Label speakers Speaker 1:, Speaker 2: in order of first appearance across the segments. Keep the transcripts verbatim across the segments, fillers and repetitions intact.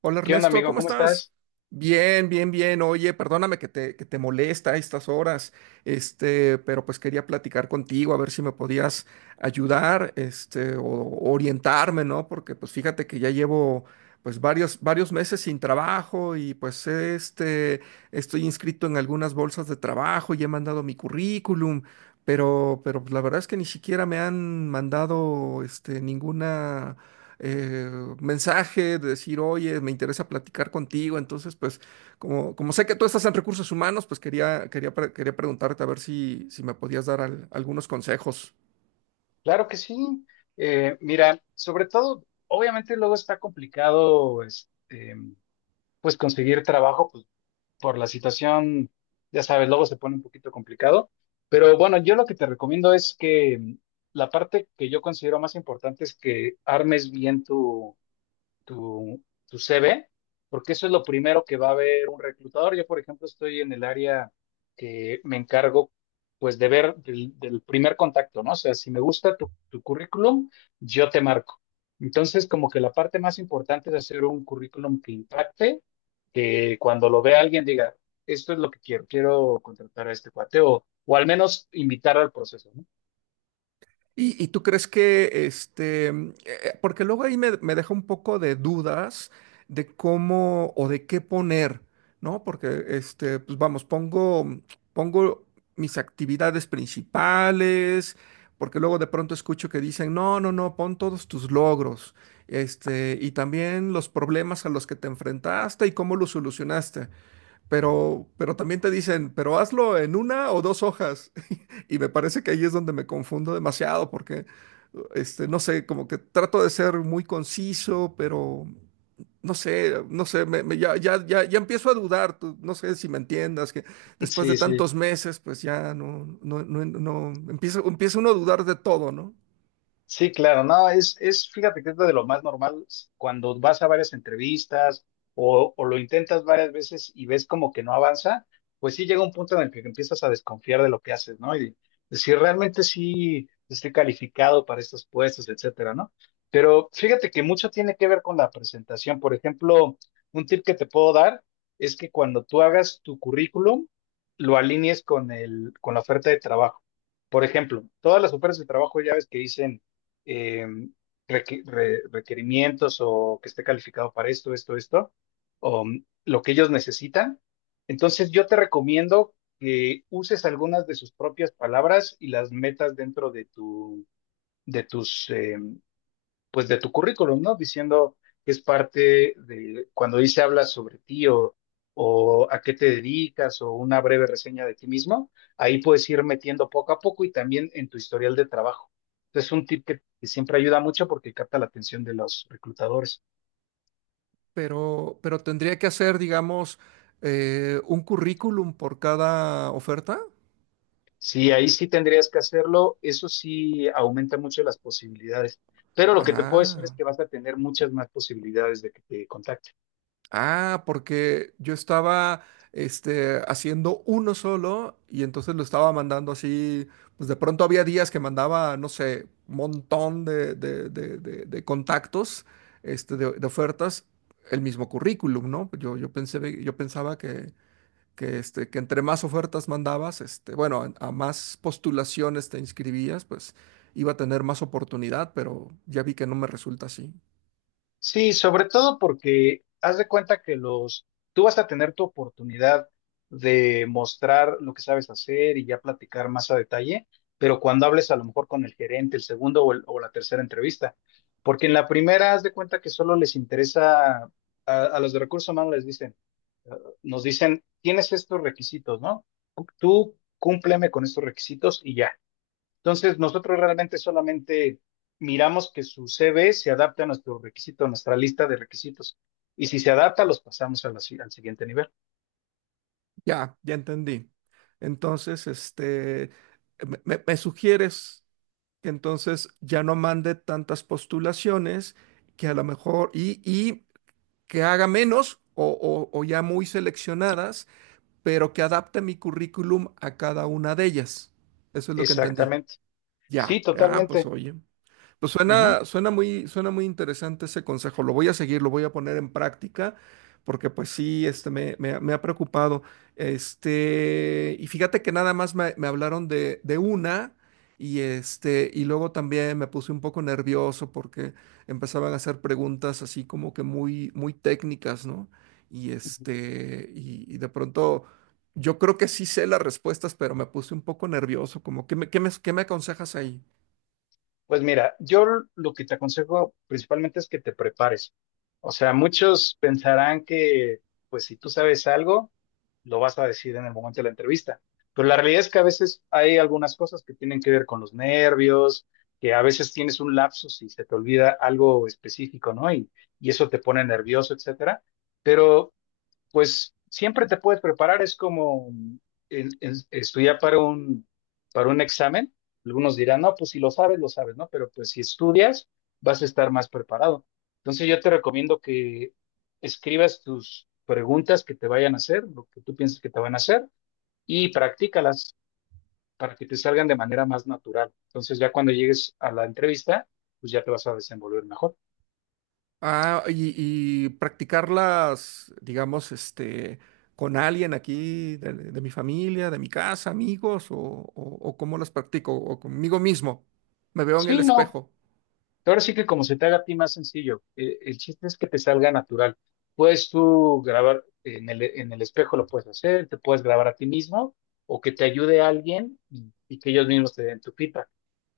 Speaker 1: Hola
Speaker 2: ¿Qué onda,
Speaker 1: Ernesto,
Speaker 2: amigo?
Speaker 1: ¿cómo
Speaker 2: ¿Cómo
Speaker 1: estás?
Speaker 2: estás?
Speaker 1: Bien, bien, bien. Oye, perdóname que te, que te molesta a estas horas, este, pero pues quería platicar contigo a ver si me podías ayudar, este, o o orientarme, ¿no? Porque pues fíjate que ya llevo pues varios, varios meses sin trabajo y pues este, estoy inscrito en algunas bolsas de trabajo y he mandado mi currículum, pero, pero pues, la verdad es que ni siquiera me han mandado, este, ninguna eh, mensaje de decir, oye, me interesa platicar contigo. Entonces, pues, como, como sé que tú estás en recursos humanos, pues quería, quería, pre- quería preguntarte a ver si, si me podías dar al- algunos consejos.
Speaker 2: Claro que sí. Eh, mira, sobre todo, obviamente luego está complicado, este, pues conseguir trabajo pues, por la situación, ya sabes, luego se pone un poquito complicado. Pero bueno, yo lo que te recomiendo es que mm, la parte que yo considero más importante es que armes bien tu tu, tu C V, porque eso es lo primero que va a ver un reclutador. Yo, por ejemplo, estoy en el área que me encargo, pues, de ver del, del primer contacto, ¿no? O sea, si me gusta tu, tu currículum, yo te marco. Entonces, como que la parte más importante es hacer un currículum que impacte, que cuando lo vea alguien diga, esto es lo que quiero, quiero contratar a este cuate, o, o al menos invitar al proceso, ¿no?
Speaker 1: ¿Y, y tú crees que, este, mm, eh, eh, porque luego ahí me, me deja un poco de dudas de cómo o de qué poner, ¿no? Porque, este, pues vamos, pongo, mm, pongo mis actividades principales, porque luego de pronto escucho que dicen, no, no, no, pon todos tus logros, este, y también los problemas a los que te enfrentaste y cómo los solucionaste. Pero, pero también te dicen, pero hazlo en una o dos hojas. Y me parece que ahí es donde me confundo demasiado, porque, este, no sé, como que trato de ser muy conciso, pero no sé, no sé, me, me- ya, ya, ya, ya empiezo a dudar. Tú- no sé si me entiendas, que después de
Speaker 2: Sí, sí.
Speaker 1: tantos meses, pues ya no, no, no, no, empieza, empieza uno a dudar de todo, ¿no?
Speaker 2: Sí, claro, no, es, es, fíjate que es de lo más normal cuando vas a varias entrevistas o, o lo intentas varias veces y ves como que no avanza, pues sí llega un punto en el que empiezas a desconfiar de lo que haces, ¿no? Y decir, realmente sí estoy calificado para estos puestos, etcétera, ¿no? Pero fíjate que mucho tiene que ver con la presentación. Por ejemplo, un tip que te puedo dar es que cuando tú hagas tu currículum, lo alinees con el, con la oferta de trabajo. Por ejemplo, todas las ofertas de trabajo ya ves que dicen eh, requ- re- requerimientos o que esté calificado para esto, esto, esto, o mm, lo que ellos necesitan. Entonces yo te recomiendo que uses algunas de sus propias palabras y las metas dentro de tu, de tus, eh, pues de tu currículum, ¿no? Diciendo que es parte de cuando dice habla sobre ti o, o a qué te dedicas o una breve reseña de ti mismo, ahí puedes ir metiendo poco a poco y también en tu historial de trabajo. Es un tip que, que siempre ayuda mucho porque capta la atención de los reclutadores.
Speaker 1: Pero, pero tendría que hacer, digamos, eh, un currículum por cada oferta.
Speaker 2: Sí, ahí sí tendrías que hacerlo, eso sí aumenta mucho las posibilidades, pero lo que te puedo decir es
Speaker 1: Ah.
Speaker 2: que vas a tener muchas más posibilidades de que te contacten.
Speaker 1: Ah, porque yo estaba este, haciendo uno solo y entonces lo estaba mandando así, pues de pronto había días que mandaba, no sé, un montón de, de- de- de- de contactos, este, de, de ofertas, el mismo currículum, ¿no? Yo, yo pensé, yo pensaba que, que, este, que entre más ofertas mandabas, este, bueno, a, a más postulaciones te inscribías, pues iba a tener más oportunidad, pero ya vi que no me resulta así.
Speaker 2: Sí, sobre todo porque haz de cuenta que los, tú vas a tener tu oportunidad de mostrar lo que sabes hacer y ya platicar más a detalle, pero cuando hables a lo mejor con el gerente, el segundo o, el- o la tercera entrevista, porque en la primera haz de cuenta que solo les interesa a, a los de recursos humanos les dicen, eh, nos dicen, tienes estos requisitos, ¿no? Tú cúmpleme con estos requisitos y ya. Entonces, nosotros realmente solamente miramos que su C V se adapte a nuestro requisito, a nuestra lista de requisitos. Y si se adapta, los pasamos a la si- al siguiente nivel.
Speaker 1: Ya, ya entendí. Entonces, este, me, me- me sugieres que entonces ya no mande tantas postulaciones, que a lo mejor, y, y que haga menos o, o o ya muy seleccionadas, pero que adapte mi currículum a cada una de ellas. Eso es lo que entendí.
Speaker 2: Exactamente. Sí,
Speaker 1: Ya, ah, pues
Speaker 2: totalmente.
Speaker 1: oye. Pues
Speaker 2: Ujú.
Speaker 1: suena, suena muy, suena muy interesante ese consejo. Lo voy a seguir, lo voy a poner en práctica, porque pues sí, este, me, me, ha me ha preocupado. Este, y fíjate que nada más me, me hablaron de, de una, y este, y luego también me puse un poco nervioso porque empezaban a hacer preguntas así como que muy, muy técnicas, ¿no? Y este, y, y de pronto. Yo creo que sí sé las respuestas, pero me puse un poco nervioso, como, ¿qué me, qué me, qué me aconsejas ahí?
Speaker 2: Pues mira, yo lo que te aconsejo principalmente es que te prepares. O sea, muchos pensarán que, pues si tú sabes algo, lo vas a decir en el momento de la entrevista. Pero la realidad es que a veces hay algunas cosas que tienen que ver con los nervios, que a veces tienes un lapsus y se te olvida algo específico, ¿no? Y, y eso te pone nervioso, etcétera. Pero pues siempre te puedes preparar, es como en- en- estudiar para un, para un examen. Algunos dirán, no, pues si lo sabes, lo sabes, ¿no? Pero pues si estudias, vas a estar más preparado. Entonces yo te recomiendo que escribas tus preguntas que te vayan a hacer, lo que tú piensas que te van a hacer, y practícalas para que te salgan de manera más natural. Entonces ya cuando llegues a la entrevista, pues ya te vas a desenvolver mejor.
Speaker 1: Ah, y, y practicarlas, digamos, este, con alguien aquí de, de mi familia, de mi casa, amigos, o, o, o cómo las practico, o conmigo mismo. Me veo en el
Speaker 2: Sí, no,
Speaker 1: espejo.
Speaker 2: ahora sí que como se te haga a ti más sencillo, eh, el chiste es que te salga natural. Puedes tú grabar en el, en el espejo, lo puedes hacer, te puedes grabar a ti mismo o que te ayude alguien y, y que ellos mismos te den tu pipa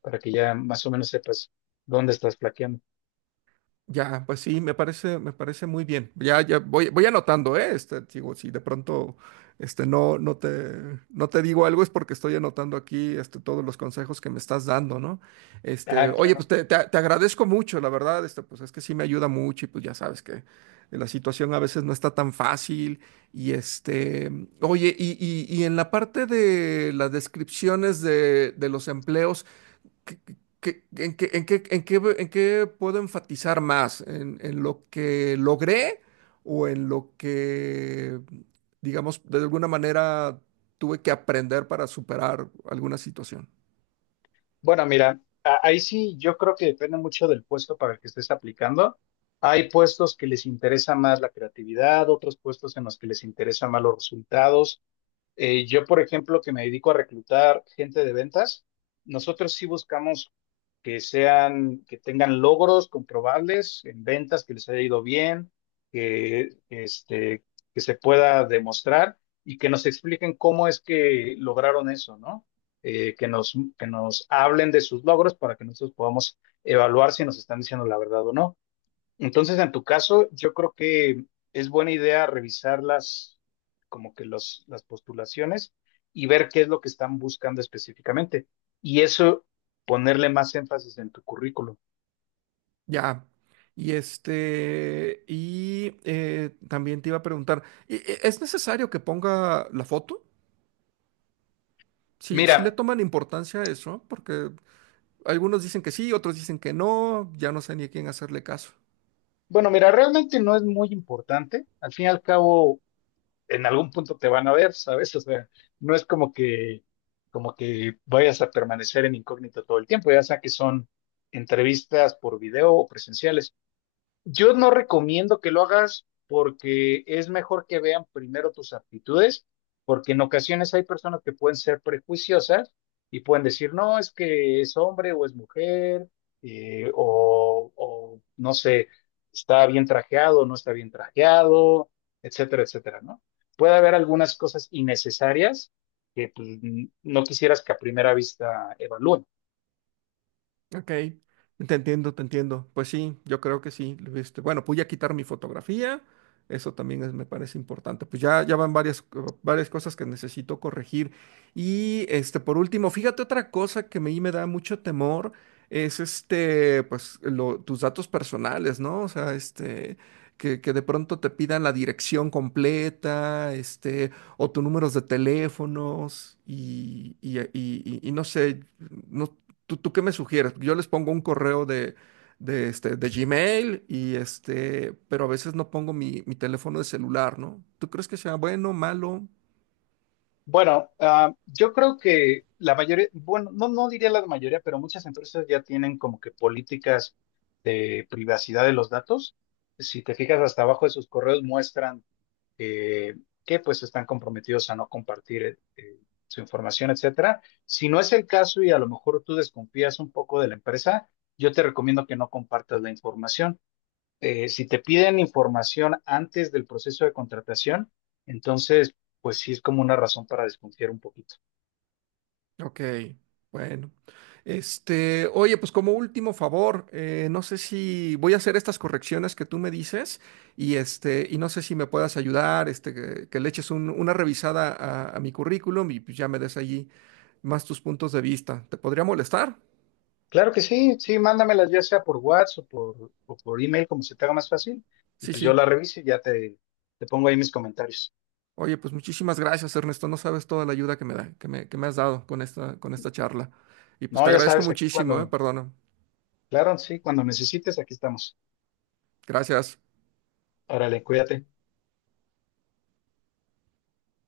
Speaker 2: para que ya más o menos sepas dónde estás plaqueando.
Speaker 1: Ya, pues sí, me parece, me parece muy bien. Ya, ya voy, voy anotando, ¿eh? Este, digo, si de pronto este, no, no te, no te digo algo es porque estoy anotando aquí este, todos los consejos que me estás dando, ¿no? Este,
Speaker 2: Ah,
Speaker 1: oye,
Speaker 2: claro.
Speaker 1: pues te, te- te agradezco mucho, la verdad, este, pues es que sí me ayuda mucho y pues ya sabes que la situación a veces no está tan fácil. Y este, oye, y, y- y en la parte de las descripciones de, de los empleos. ¿qué- qué- qué- en qué, en qué, en qué, en qué puedo enfatizar más? ¿En, en lo que logré o en lo que, digamos, de alguna manera tuve que aprender para superar alguna situación?
Speaker 2: Bueno, mira, a- ahí sí yo creo que depende mucho del puesto para el que estés aplicando. Hay puestos que les interesa más la creatividad, otros puestos en los que les interesa más los resultados. Eh, yo, por ejemplo, que me dedico a reclutar gente de ventas, nosotros sí buscamos que sean, que tengan logros comprobables en ventas, que les haya ido bien, que, este, que se pueda demostrar y que nos expliquen cómo es que lograron eso, ¿no? Eh, que nos, que nos hablen de sus logros para que nosotros podamos evaluar si nos están diciendo la verdad o no. Entonces, en tu caso, yo creo que es buena idea revisar las, como que los, las postulaciones y ver qué es lo que están buscando específicamente. Y eso, ponerle más énfasis en tu currículum.
Speaker 1: Ya. Y este, y eh, también te iba a preguntar, ¿y- y ¿es necesario que ponga la foto? Sí,
Speaker 2: Mira,
Speaker 1: sí le toman importancia a eso, porque algunos dicen que sí, otros dicen que no, ya no sé ni a quién hacerle caso.
Speaker 2: bueno, mira, realmente no es muy importante. Al fin y al cabo, en algún punto te van a ver, ¿sabes? O sea, no es como que, como que vayas a permanecer en incógnito todo el tiempo, ya sea que son entrevistas por video o presenciales. Yo no recomiendo que lo hagas porque es mejor que vean primero tus aptitudes, porque en ocasiones hay personas que pueden ser prejuiciosas y pueden decir, no, es que es hombre o es mujer, eh, o, o no sé, está bien trajeado o no está bien trajeado, etcétera, etcétera, ¿no? Puede haber algunas cosas innecesarias que pues, n- no quisieras que a primera vista evalúen.
Speaker 1: Ok, te entiendo, te entiendo. Pues sí, yo creo que sí. este, bueno, pude quitar mi fotografía, eso también es- me parece importante. Pues ya, ya van varias, co- varias cosas que necesito corregir. Y este, por último, fíjate otra cosa que a mí me da mucho temor, es este, pues lo- tus datos personales, ¿no? O sea, este, que, que de pronto te pidan la dirección completa, este, o tus números de teléfonos, y, y y- y- y no sé. No. ¿Tú, tú qué me sugieres? Yo les pongo un correo de, de, este, de Gmail y este, pero a veces no pongo mi, mi teléfono de celular, ¿no? ¿Tú crees que sea bueno, malo?
Speaker 2: Bueno, ah, yo creo que la mayoría, bueno, no, no diría la mayoría, pero muchas empresas ya tienen como que políticas de privacidad de los datos. Si te fijas hasta abajo de sus correos muestran eh, que pues están comprometidos a no compartir eh, su información, etcétera. Si no es el caso y a lo mejor tú desconfías un poco de la empresa, yo te recomiendo que no compartas la información, eh, si te piden información antes del proceso de contratación, entonces, pues sí es como una razón para desconfiar un poquito.
Speaker 1: Ok, bueno. Este, oye, pues como último favor, eh, no sé si voy a hacer estas correcciones que tú me dices y este, y no sé si me puedas ayudar, este, que, que le eches un- una revisada a, a mi currículum y pues, ya me des allí más tus puntos de vista. ¿Te podría molestar?
Speaker 2: Claro que sí, sí, mándamelas ya sea por WhatsApp o por, o por email, como se te haga más fácil, y
Speaker 1: Sí,
Speaker 2: pues yo la
Speaker 1: sí.
Speaker 2: reviso y ya te, te pongo ahí mis comentarios.
Speaker 1: Oye, pues muchísimas gracias, Ernesto. No sabes toda la ayuda que me da, que me, que me has dado con esta, con esta charla. Y pues
Speaker 2: No,
Speaker 1: te
Speaker 2: ya
Speaker 1: agradezco
Speaker 2: sabes, aquí
Speaker 1: muchísimo, ¿eh?
Speaker 2: cuando,
Speaker 1: Perdona.
Speaker 2: claro, sí, cuando necesites, aquí estamos.
Speaker 1: Gracias.
Speaker 2: Órale, cuídate.